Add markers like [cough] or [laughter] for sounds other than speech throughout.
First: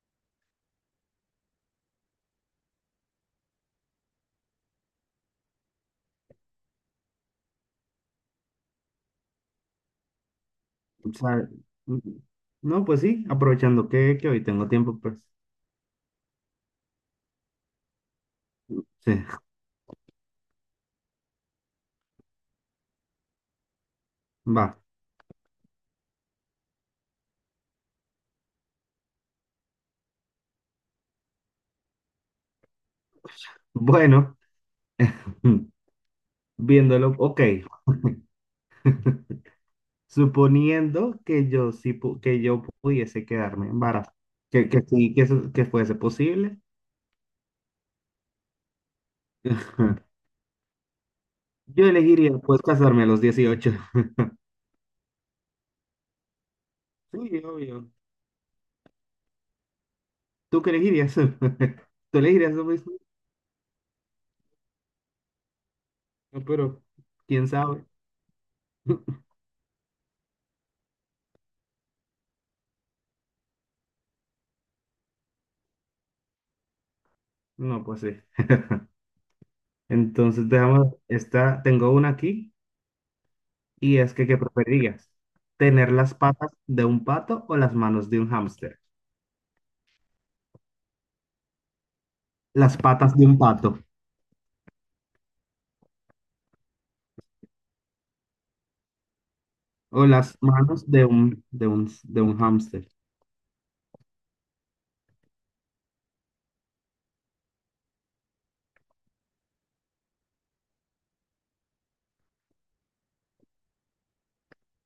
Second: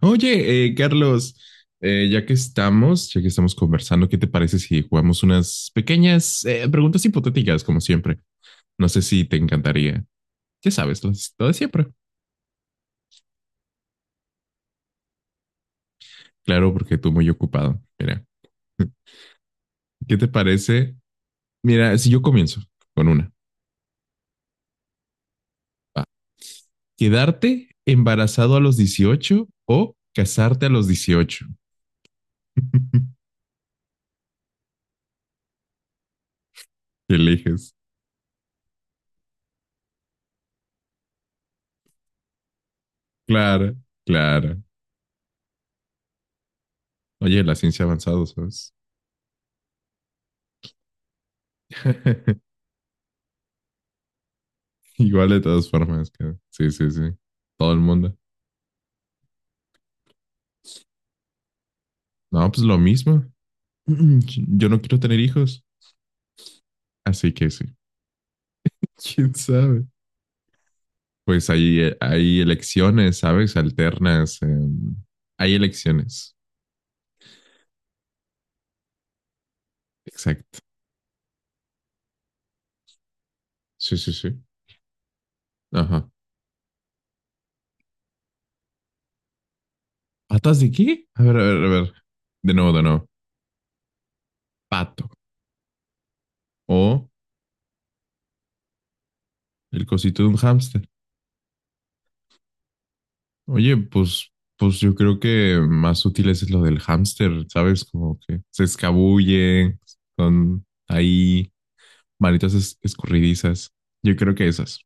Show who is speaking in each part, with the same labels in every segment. Speaker 1: Oye, Carlos, ya que estamos conversando, ¿qué te parece si jugamos unas pequeñas preguntas hipotéticas, como siempre? No sé si te encantaría. Ya sabes,
Speaker 2: O
Speaker 1: lo
Speaker 2: sea,
Speaker 1: de siempre.
Speaker 2: mm, no, pues sí, aprovechando que hoy tengo tiempo, pues
Speaker 1: Claro, porque tú muy ocupado. Mira, [laughs]
Speaker 2: sí,
Speaker 1: ¿qué te parece? Mira, si yo comienzo con una.
Speaker 2: va.
Speaker 1: Va. ¿Quedarte embarazado a los 18 o casarte a los 18? [laughs]
Speaker 2: Bueno, [laughs]
Speaker 1: ¿Qué
Speaker 2: viéndolo, ok.
Speaker 1: eliges?
Speaker 2: Suponiendo que yo que yo pudiese quedarme
Speaker 1: Claro,
Speaker 2: embarazada,
Speaker 1: claro.
Speaker 2: que sí, que fuese posible,
Speaker 1: Oye, la ciencia ha avanzado, ¿sabes?
Speaker 2: [laughs] yo elegiría
Speaker 1: [laughs]
Speaker 2: pues casarme a los 18.
Speaker 1: Igual de todas formas, sí, sí, sí.
Speaker 2: Sí,
Speaker 1: Todo el
Speaker 2: obvio.
Speaker 1: mundo.
Speaker 2: ¿Tú qué elegirías? [laughs] ¿Tú
Speaker 1: No,
Speaker 2: elegirías lo
Speaker 1: pues lo
Speaker 2: mismo?
Speaker 1: mismo. [clears throat] Yo no quiero tener hijos,
Speaker 2: No, pero
Speaker 1: así
Speaker 2: quién
Speaker 1: que sí.
Speaker 2: sabe.
Speaker 1: [laughs]
Speaker 2: [laughs]
Speaker 1: ¿Quién sabe? Pues hay elecciones, ¿sabes? Alternas. Hay elecciones.
Speaker 2: No, pues sí. Entonces,
Speaker 1: Exacto.
Speaker 2: dejamos esta, tengo una aquí.
Speaker 1: Sí,
Speaker 2: Y
Speaker 1: sí,
Speaker 2: es que, ¿qué
Speaker 1: sí.
Speaker 2: preferirías? ¿Tener
Speaker 1: Ajá.
Speaker 2: las patas de un pato o las manos de un hámster?
Speaker 1: ¿Patas de qué? A ver, a ver, a ver. De nuevo,
Speaker 2: Las
Speaker 1: de nuevo.
Speaker 2: patas de un pato
Speaker 1: Pato. O el
Speaker 2: o
Speaker 1: cosito de un
Speaker 2: las
Speaker 1: hámster.
Speaker 2: manos de un, de un hámster.
Speaker 1: Oye, pues yo creo que más útil es lo del hámster, ¿sabes? Como que se escabulle, son ahí manitas escurridizas. Yo creo que esas.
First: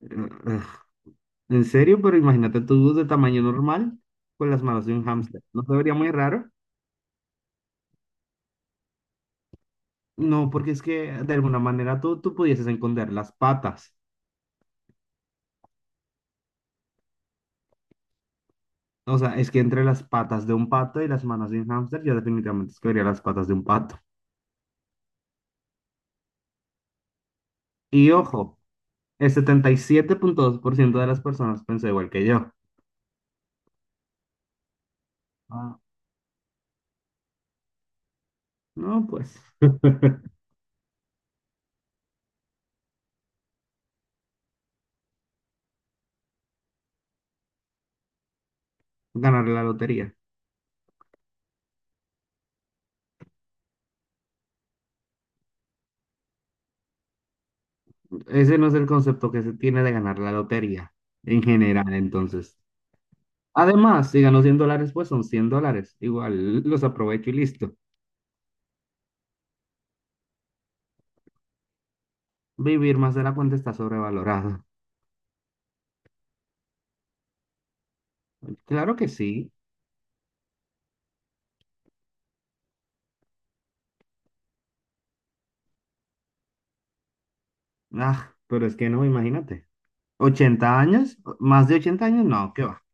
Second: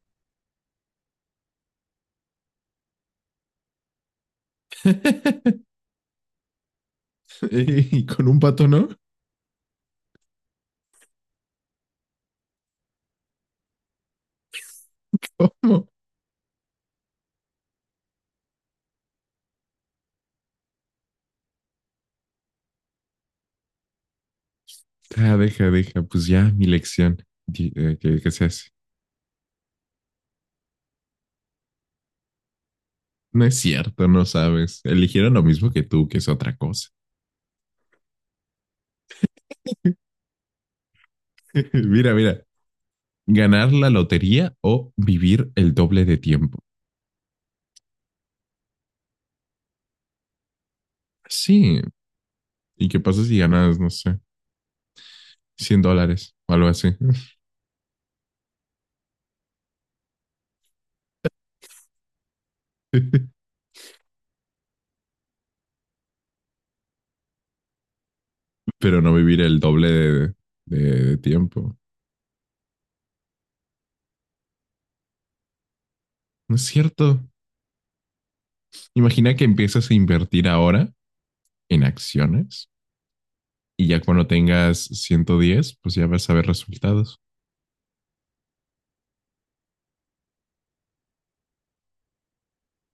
Speaker 2: Ugh. ¿En serio? Pero imagínate tú de tamaño normal con las manos de un hámster. ¿No te
Speaker 1: [laughs]
Speaker 2: vería muy raro?
Speaker 1: Y con un pato, ¿no?
Speaker 2: No, porque es que de alguna manera tú pudieses esconder las patas.
Speaker 1: ¿Cómo?
Speaker 2: O sea, es que entre las patas de un pato y las manos de un hámster, yo definitivamente escogería las patas de un pato.
Speaker 1: Ah, deja, deja, pues ya mi lección.
Speaker 2: Y
Speaker 1: ¿Qué se
Speaker 2: ojo,
Speaker 1: hace?
Speaker 2: el 77,2% de las personas pensó igual que yo.
Speaker 1: No es cierto, no sabes. Eligieron lo mismo
Speaker 2: Ah,
Speaker 1: que tú, que es otra cosa.
Speaker 2: no, pues [laughs]
Speaker 1: [laughs] Mira, mira, ganar la lotería o vivir el doble de tiempo.
Speaker 2: ganar la lotería.
Speaker 1: Sí. ¿Y qué pasa si ganas, no sé? $100 o algo así.
Speaker 2: Ese no es el concepto que se tiene de ganar la lotería en general, entonces.
Speaker 1: [laughs]
Speaker 2: Además, si gano $100, pues son $100. Igual los aprovecho y listo.
Speaker 1: Pero no vivir el doble de tiempo.
Speaker 2: Vivir más de la cuenta está sobrevalorado.
Speaker 1: No es cierto.
Speaker 2: Claro que
Speaker 1: Imagina que
Speaker 2: sí.
Speaker 1: empiezas a invertir ahora en acciones y ya cuando tengas 110 pues ya vas a ver resultados.
Speaker 2: Ah, pero es que no, imagínate. ¿80 años? ¿Más de 80 años? No, ¿qué va?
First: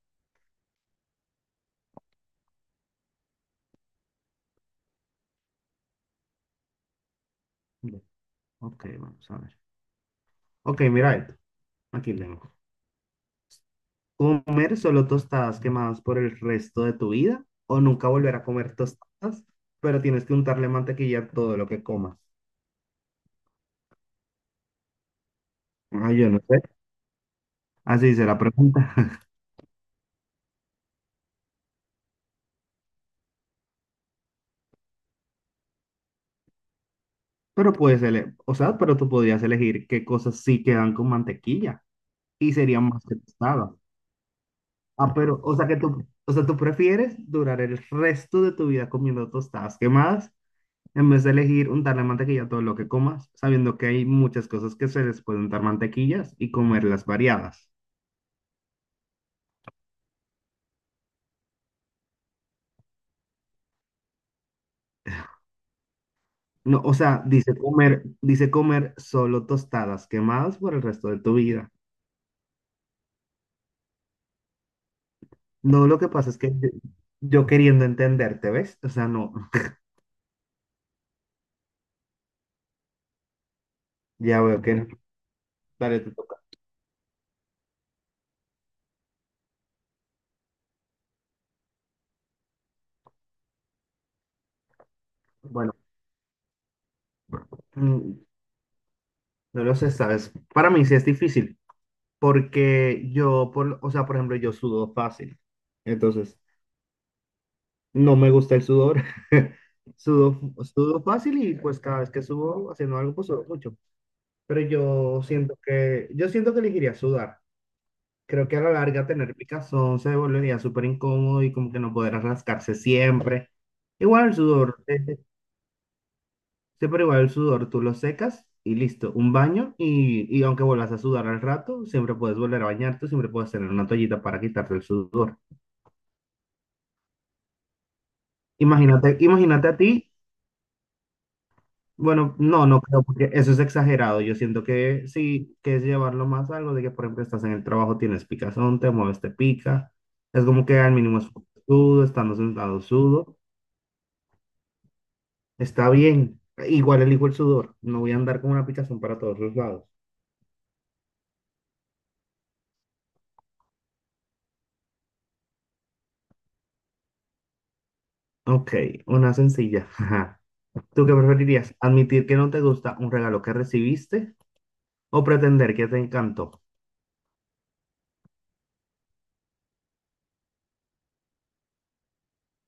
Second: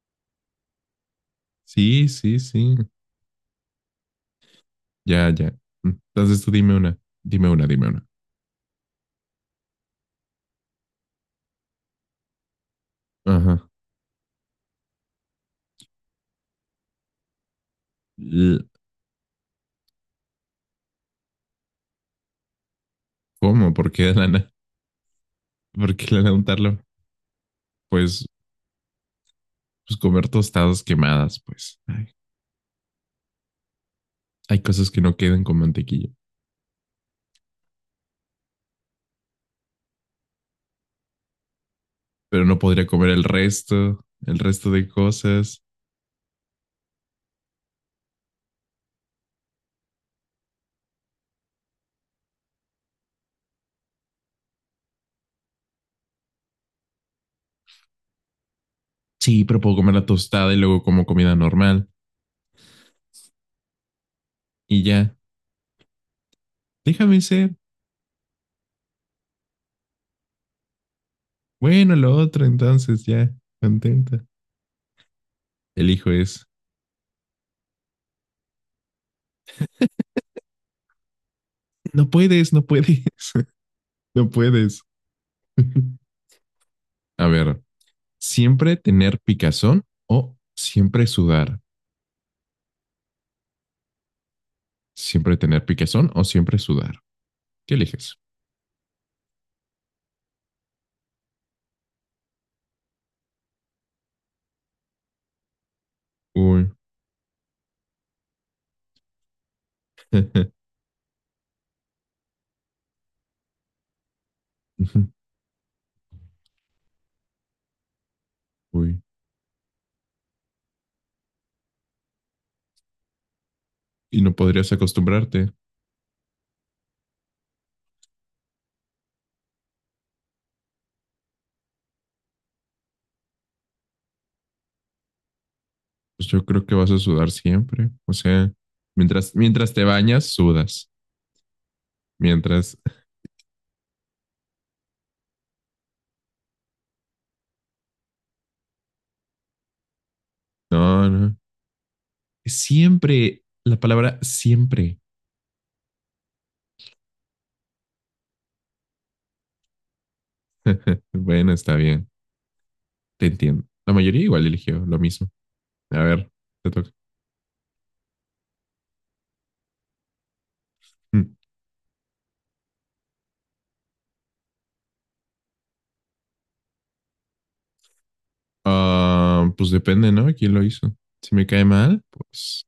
Speaker 1: Sí, sí, sí. Ya, ya. Entonces tú dime una, dime una, dime una.
Speaker 2: Ok, vamos a ver. Ok, mira esto. Aquí tengo.
Speaker 1: Ajá.
Speaker 2: ¿Comer solo tostadas quemadas por el resto de tu vida? ¿O nunca volver a comer tostadas, pero tienes que untarle mantequilla a todo lo que comas?
Speaker 1: ¿Cómo? ¿Por qué lana? ¿Por qué
Speaker 2: Ah, yo
Speaker 1: lana
Speaker 2: no
Speaker 1: untarlo?
Speaker 2: sé. Así se
Speaker 1: Pues,
Speaker 2: la pregunta. [laughs]
Speaker 1: pues comer tostadas quemadas, pues. Ay, hay cosas que no quedan con mantequilla.
Speaker 2: Pero o sea, pero tú podrías elegir qué cosas sí quedan con mantequilla
Speaker 1: Pero
Speaker 2: y
Speaker 1: no
Speaker 2: serían
Speaker 1: podría
Speaker 2: más
Speaker 1: comer
Speaker 2: que tostadas.
Speaker 1: el resto de
Speaker 2: Ah, pero, o
Speaker 1: cosas.
Speaker 2: sea que tú, o sea, tú prefieres durar el resto de tu vida comiendo tostadas quemadas en vez de elegir untarle mantequilla a todo lo que comas, sabiendo que hay muchas cosas que se les puede untar mantequillas y comerlas variadas.
Speaker 1: Sí, pero puedo comer la tostada y luego como comida normal. Y ya,
Speaker 2: No, o
Speaker 1: déjame
Speaker 2: sea,
Speaker 1: ser.
Speaker 2: dice comer solo tostadas quemadas por el resto de tu vida.
Speaker 1: Bueno, lo otro entonces, ya, contenta.
Speaker 2: No,
Speaker 1: El
Speaker 2: lo que
Speaker 1: hijo
Speaker 2: pasa es
Speaker 1: es,
Speaker 2: que yo queriendo entenderte, ¿ves? O sea, no,
Speaker 1: no puedes, no puedes, [laughs] no
Speaker 2: ya veo que
Speaker 1: puedes.
Speaker 2: no.
Speaker 1: [laughs]
Speaker 2: Dale, te toca.
Speaker 1: A ver, siempre tener picazón o siempre sudar. Siempre tener
Speaker 2: Bueno,
Speaker 1: picazón o siempre sudar. ¿Qué
Speaker 2: mm,
Speaker 1: eliges?
Speaker 2: no lo sé, ¿sabes? Para mí sí es difícil, porque o sea, por ejemplo, yo sudo fácil. Entonces,
Speaker 1: Uy.
Speaker 2: no me gusta el sudor. [laughs] Sudo,
Speaker 1: [laughs]
Speaker 2: sudo fácil y pues cada vez que subo haciendo algo, pues sudo mucho. Pero yo siento que elegiría sudar. Creo que a la
Speaker 1: Uy.
Speaker 2: larga tener picazón se volvería súper incómodo y como que no podrás rascarse siempre.
Speaker 1: Y
Speaker 2: Igual
Speaker 1: no
Speaker 2: el
Speaker 1: podrías
Speaker 2: sudor, eh,
Speaker 1: acostumbrarte.
Speaker 2: Siempre igual el sudor, tú lo secas y listo, un baño y aunque vuelvas a sudar al rato, siempre puedes volver a bañarte, siempre puedes tener una toallita para quitarte el sudor.
Speaker 1: Pues yo creo que vas a sudar siempre. O sea,
Speaker 2: Imagínate, imagínate
Speaker 1: mientras
Speaker 2: a
Speaker 1: te
Speaker 2: ti,
Speaker 1: bañas, sudas.
Speaker 2: bueno, no,
Speaker 1: Mientras.
Speaker 2: no creo,
Speaker 1: [laughs]
Speaker 2: porque eso es exagerado. Yo siento que sí, que es llevarlo más a algo de que, por ejemplo, estás en el trabajo, tienes picazón, te mueves, te pica. Es como que al
Speaker 1: No,
Speaker 2: mínimo es
Speaker 1: no.
Speaker 2: sudo, estando sentado sudo.
Speaker 1: Siempre. La palabra siempre.
Speaker 2: Está bien. Igual elijo el sudor. No voy a andar con una picazón para todos los lados.
Speaker 1: [laughs] Bueno, está bien. Te entiendo. La mayoría igual eligió lo mismo. A ver, te toca.
Speaker 2: Ok, una sencilla. [laughs] Ajá. ¿Tú qué
Speaker 1: Mm.
Speaker 2: preferirías? ¿Admitir que no te gusta un regalo que recibiste o pretender que te encantó?
Speaker 1: Ah, pues depende, ¿no? ¿Quién lo hizo? Si me cae mal, pues.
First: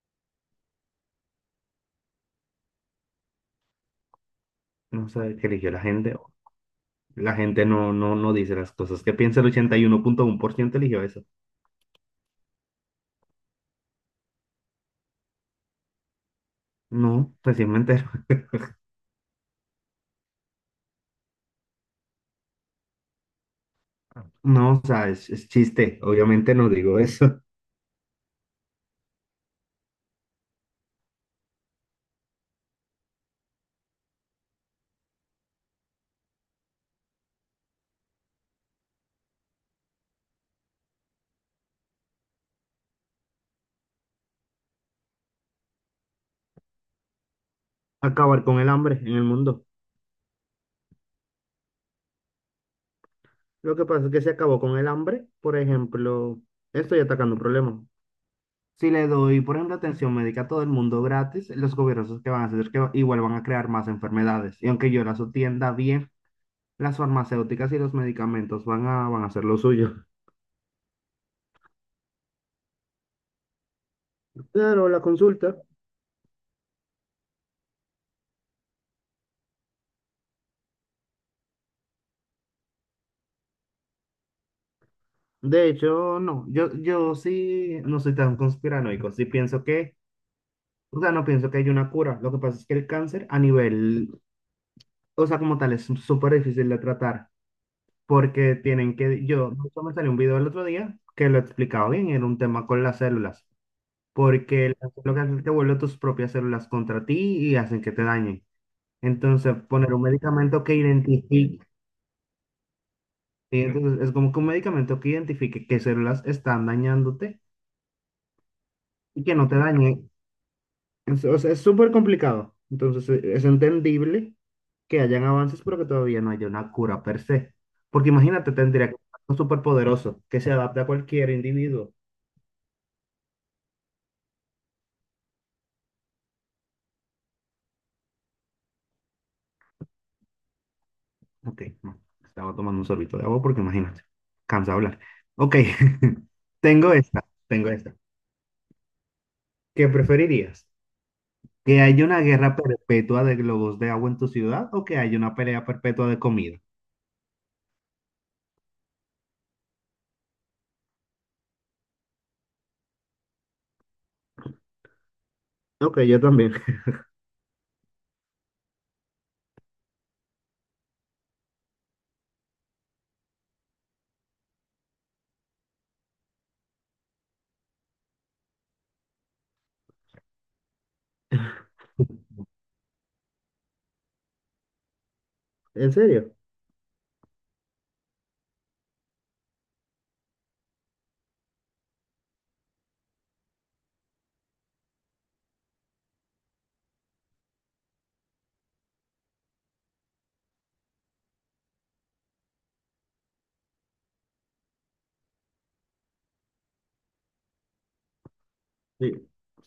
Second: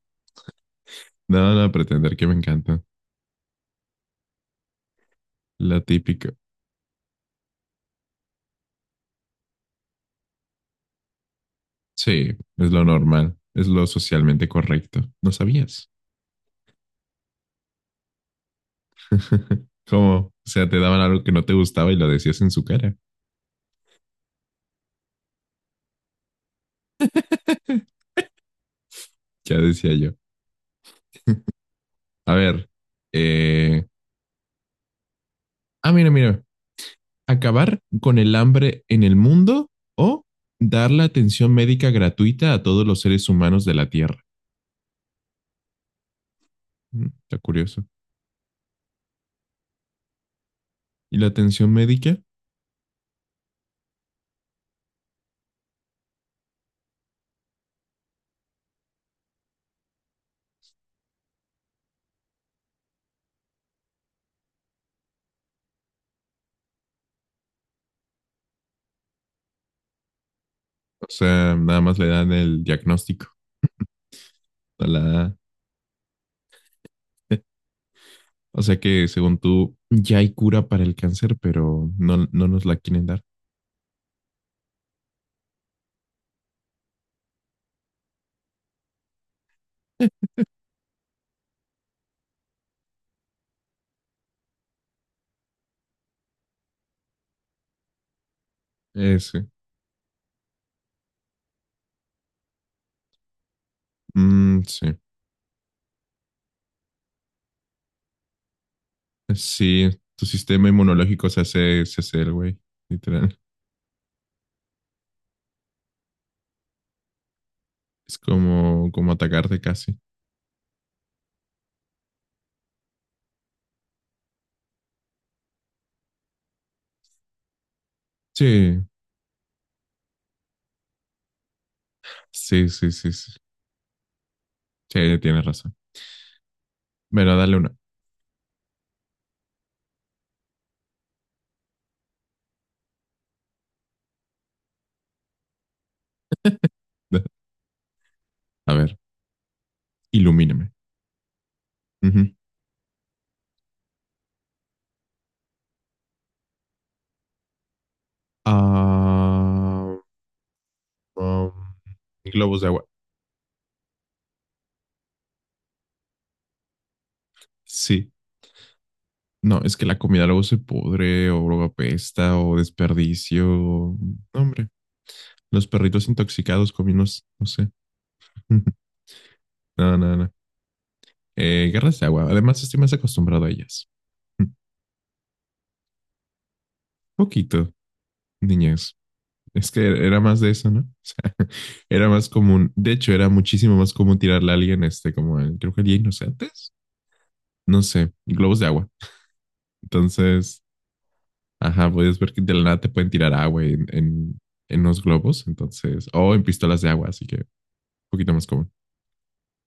Speaker 1: No, no, pretender que me encanta.
Speaker 2: No sé qué eligió
Speaker 1: La
Speaker 2: la gente.
Speaker 1: típica.
Speaker 2: La gente no dice las cosas que piensa. El 81,1% eligió eso.
Speaker 1: Sí, es lo normal. Es lo socialmente correcto. ¿No sabías?
Speaker 2: No, recién me entero. [laughs]
Speaker 1: [laughs] ¿Cómo? O sea, te daban algo que no te gustaba y lo decías en su cara.
Speaker 2: No, o sea, es chiste. Obviamente no digo eso.
Speaker 1: [laughs] Ya decía yo. A ver. eh, Ah, mira, mira. Acabar con el hambre en el mundo o dar la atención médica gratuita a todos los seres humanos de la Tierra. Mm, está curioso.
Speaker 2: [laughs] Acabar con el hambre en el mundo.
Speaker 1: ¿Y la atención médica?
Speaker 2: Lo que pasa es que se acabó con el hambre. Por ejemplo, estoy atacando un problema. Si le doy, por ejemplo, atención médica a todo el mundo gratis, los gobiernos que van a hacer es que igual van a crear más enfermedades. Y aunque yo las atienda bien, las farmacéuticas y los medicamentos van a hacer lo suyo.
Speaker 1: O sea, nada más le dan el diagnóstico. a
Speaker 2: Claro, la
Speaker 1: la-
Speaker 2: consulta.
Speaker 1: [laughs] O sea que según tú, ya hay cura para el cáncer, pero no, no nos la quieren dar.
Speaker 2: De hecho, no, yo sí no soy tan conspiranoico, sí pienso que, o sea, no pienso que haya una cura. Lo que pasa es que el cáncer a nivel, o sea, como tal, es súper difícil de tratar porque tienen que,
Speaker 1: Ese.
Speaker 2: yo, de hecho, me salió un video el otro día que lo explicaba bien, era un tema con las células.
Speaker 1: Mm,
Speaker 2: Porque las
Speaker 1: sí.
Speaker 2: células te vuelven tus propias células contra ti y hacen que te dañen. Entonces,
Speaker 1: Sí,
Speaker 2: poner un
Speaker 1: tu
Speaker 2: medicamento
Speaker 1: sistema
Speaker 2: que
Speaker 1: inmunológico
Speaker 2: identifique,
Speaker 1: se hace el güey, literal.
Speaker 2: y entonces es como que un medicamento que identifique qué células están dañándote
Speaker 1: Es como
Speaker 2: y que no te
Speaker 1: atacarte casi.
Speaker 2: dañen. O sea, es súper complicado. Entonces, es entendible que hayan avances, pero que todavía no haya una cura per se. Porque imagínate,
Speaker 1: Sí,
Speaker 2: tendría que ser algo súper poderoso que se adapte a cualquier individuo.
Speaker 1: sí, sí, sí, sí. Sí, tienes razón. Bueno, dale una.
Speaker 2: Ok, no, estaba tomando un sorbito de agua porque imagínate, cansa hablar. Ok, [laughs] tengo esta,
Speaker 1: [laughs]
Speaker 2: tengo esta.
Speaker 1: A ver,
Speaker 2: ¿Qué preferirías?
Speaker 1: ilumíname.
Speaker 2: ¿Que haya una
Speaker 1: Ujú.
Speaker 2: guerra perpetua de globos de agua en tu ciudad o que haya una pelea perpetua de comida?
Speaker 1: Ah, um, globos de agua.
Speaker 2: Ok, yo también.
Speaker 1: Sí. No, es que la comida luego se pudre o luego apesta o desperdicio. No, hombre, los perritos intoxicados cominos, no sé. [laughs] No, no, no. Guerras de agua.
Speaker 2: [laughs]
Speaker 1: Además, estoy más acostumbrado a ellas.
Speaker 2: ¿En serio?
Speaker 1: Poquito, niñez. Es que era más de eso, ¿no? O sea, [laughs] era más común. De hecho, era muchísimo más común tirarle a alguien, este, como el, creo que el Día Inocentes. No sé, globos de agua. Entonces, ajá, puedes ver que de la nada te pueden tirar agua en los globos. Entonces, o en pistolas de agua, así que un poquito más común.
Speaker 2: Sí.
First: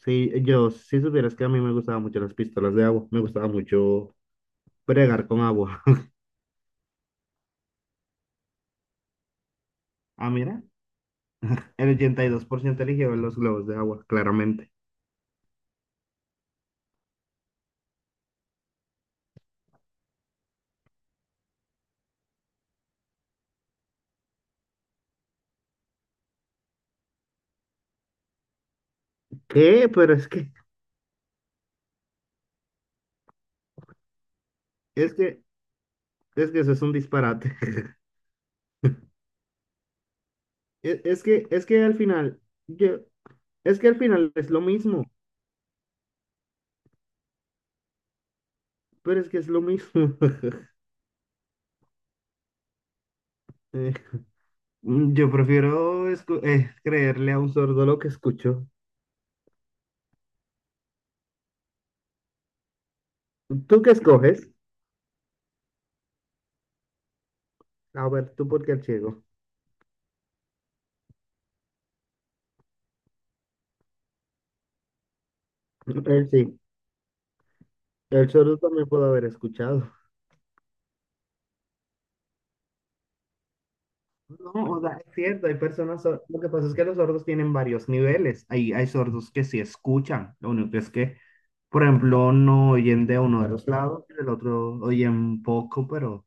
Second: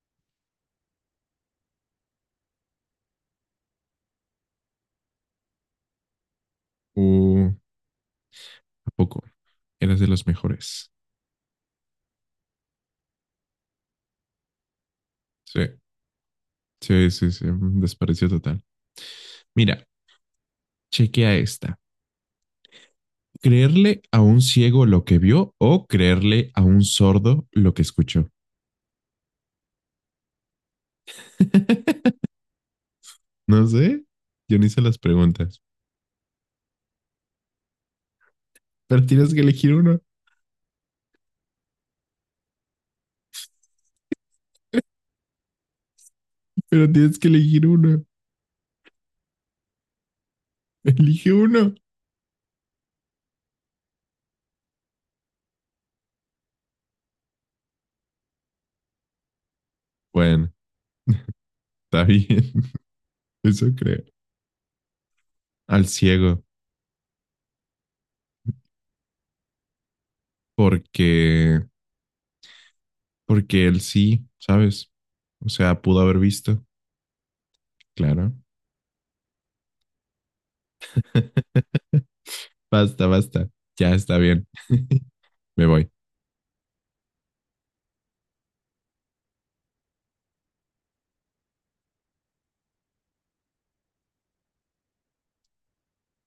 Speaker 2: Sí, yo, si supieras que a mí me gustaban mucho las pistolas de agua, me gustaba mucho bregar con agua. [laughs]
Speaker 1: Uh, ¿A poco? Eras de los
Speaker 2: Ah, mira,
Speaker 1: mejores.
Speaker 2: el 82% eligió los globos de agua, claramente.
Speaker 1: Sí, sí, sí, sí. Un desprecio total. Mira, chequea esta. Creerle a un ciego lo que vio o creerle a un sordo lo que escuchó.
Speaker 2: ¿Qué? Pero
Speaker 1: [laughs] No sé, yo no hice las
Speaker 2: es que,
Speaker 1: preguntas,
Speaker 2: es que eso es un disparate. [laughs]
Speaker 1: pero tienes que elegir uno,
Speaker 2: Es que al final, yo, es que al final es lo mismo,
Speaker 1: pero tienes que elegir uno,
Speaker 2: pero es que es lo mismo. [laughs]
Speaker 1: elige uno.
Speaker 2: Eh, yo prefiero creerle a un sordo lo que escucho.
Speaker 1: Bueno, está bien, [laughs] eso
Speaker 2: ¿Tú qué
Speaker 1: creo.
Speaker 2: escoges?
Speaker 1: Al ciego,
Speaker 2: A ver, tú porque el ciego.
Speaker 1: porque, porque él sí, ¿sabes? O sea, pudo haber
Speaker 2: Él sí,
Speaker 1: visto,
Speaker 2: el
Speaker 1: claro.
Speaker 2: sordo también puede haber escuchado.
Speaker 1: [laughs] Basta, basta, ya está bien,
Speaker 2: No, o sea, es cierto, hay
Speaker 1: me voy.
Speaker 2: personas, lo que pasa es que los sordos tienen varios niveles. Hay sordos que sí escuchan, lo único es que, por ejemplo, no oyen de uno de los lados, del otro oyen poco,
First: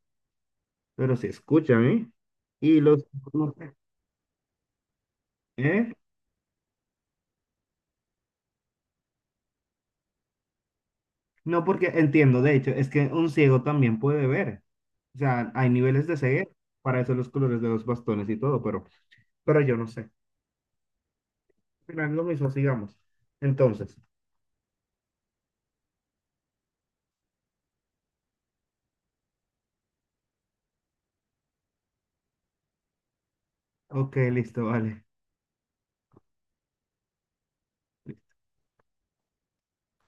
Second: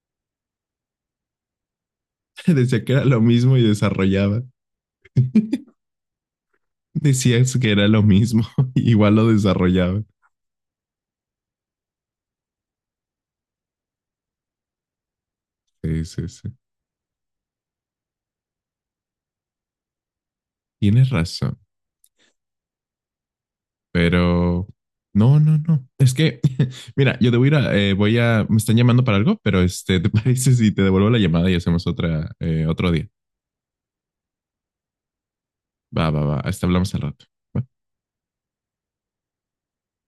Speaker 2: pero sí, escúchame.
Speaker 1: [laughs]
Speaker 2: Y
Speaker 1: Decía que era
Speaker 2: los...
Speaker 1: lo mismo y desarrollaba. [laughs]
Speaker 2: ¿eh?
Speaker 1: Decías que era lo mismo, [laughs] igual lo desarrollaban.
Speaker 2: No, porque entiendo, de hecho, es que un ciego también puede ver. O sea, hay
Speaker 1: Sí,
Speaker 2: niveles de
Speaker 1: sí,
Speaker 2: ceguera,
Speaker 1: sí.
Speaker 2: para eso los colores de los bastones y todo, pero, yo no sé. Al
Speaker 1: Tienes razón,
Speaker 2: final, lo mismo, sigamos. Entonces,
Speaker 1: pero no, no, no. Es que, [laughs] mira, yo debo ir a, voy a, me están llamando para algo, pero este, [laughs] ¿te parece si te devuelvo la llamada y hacemos otra, otro día?
Speaker 2: ok, listo, vale.
Speaker 1: Va, va, va. Hasta hablamos al rato. ¿Va?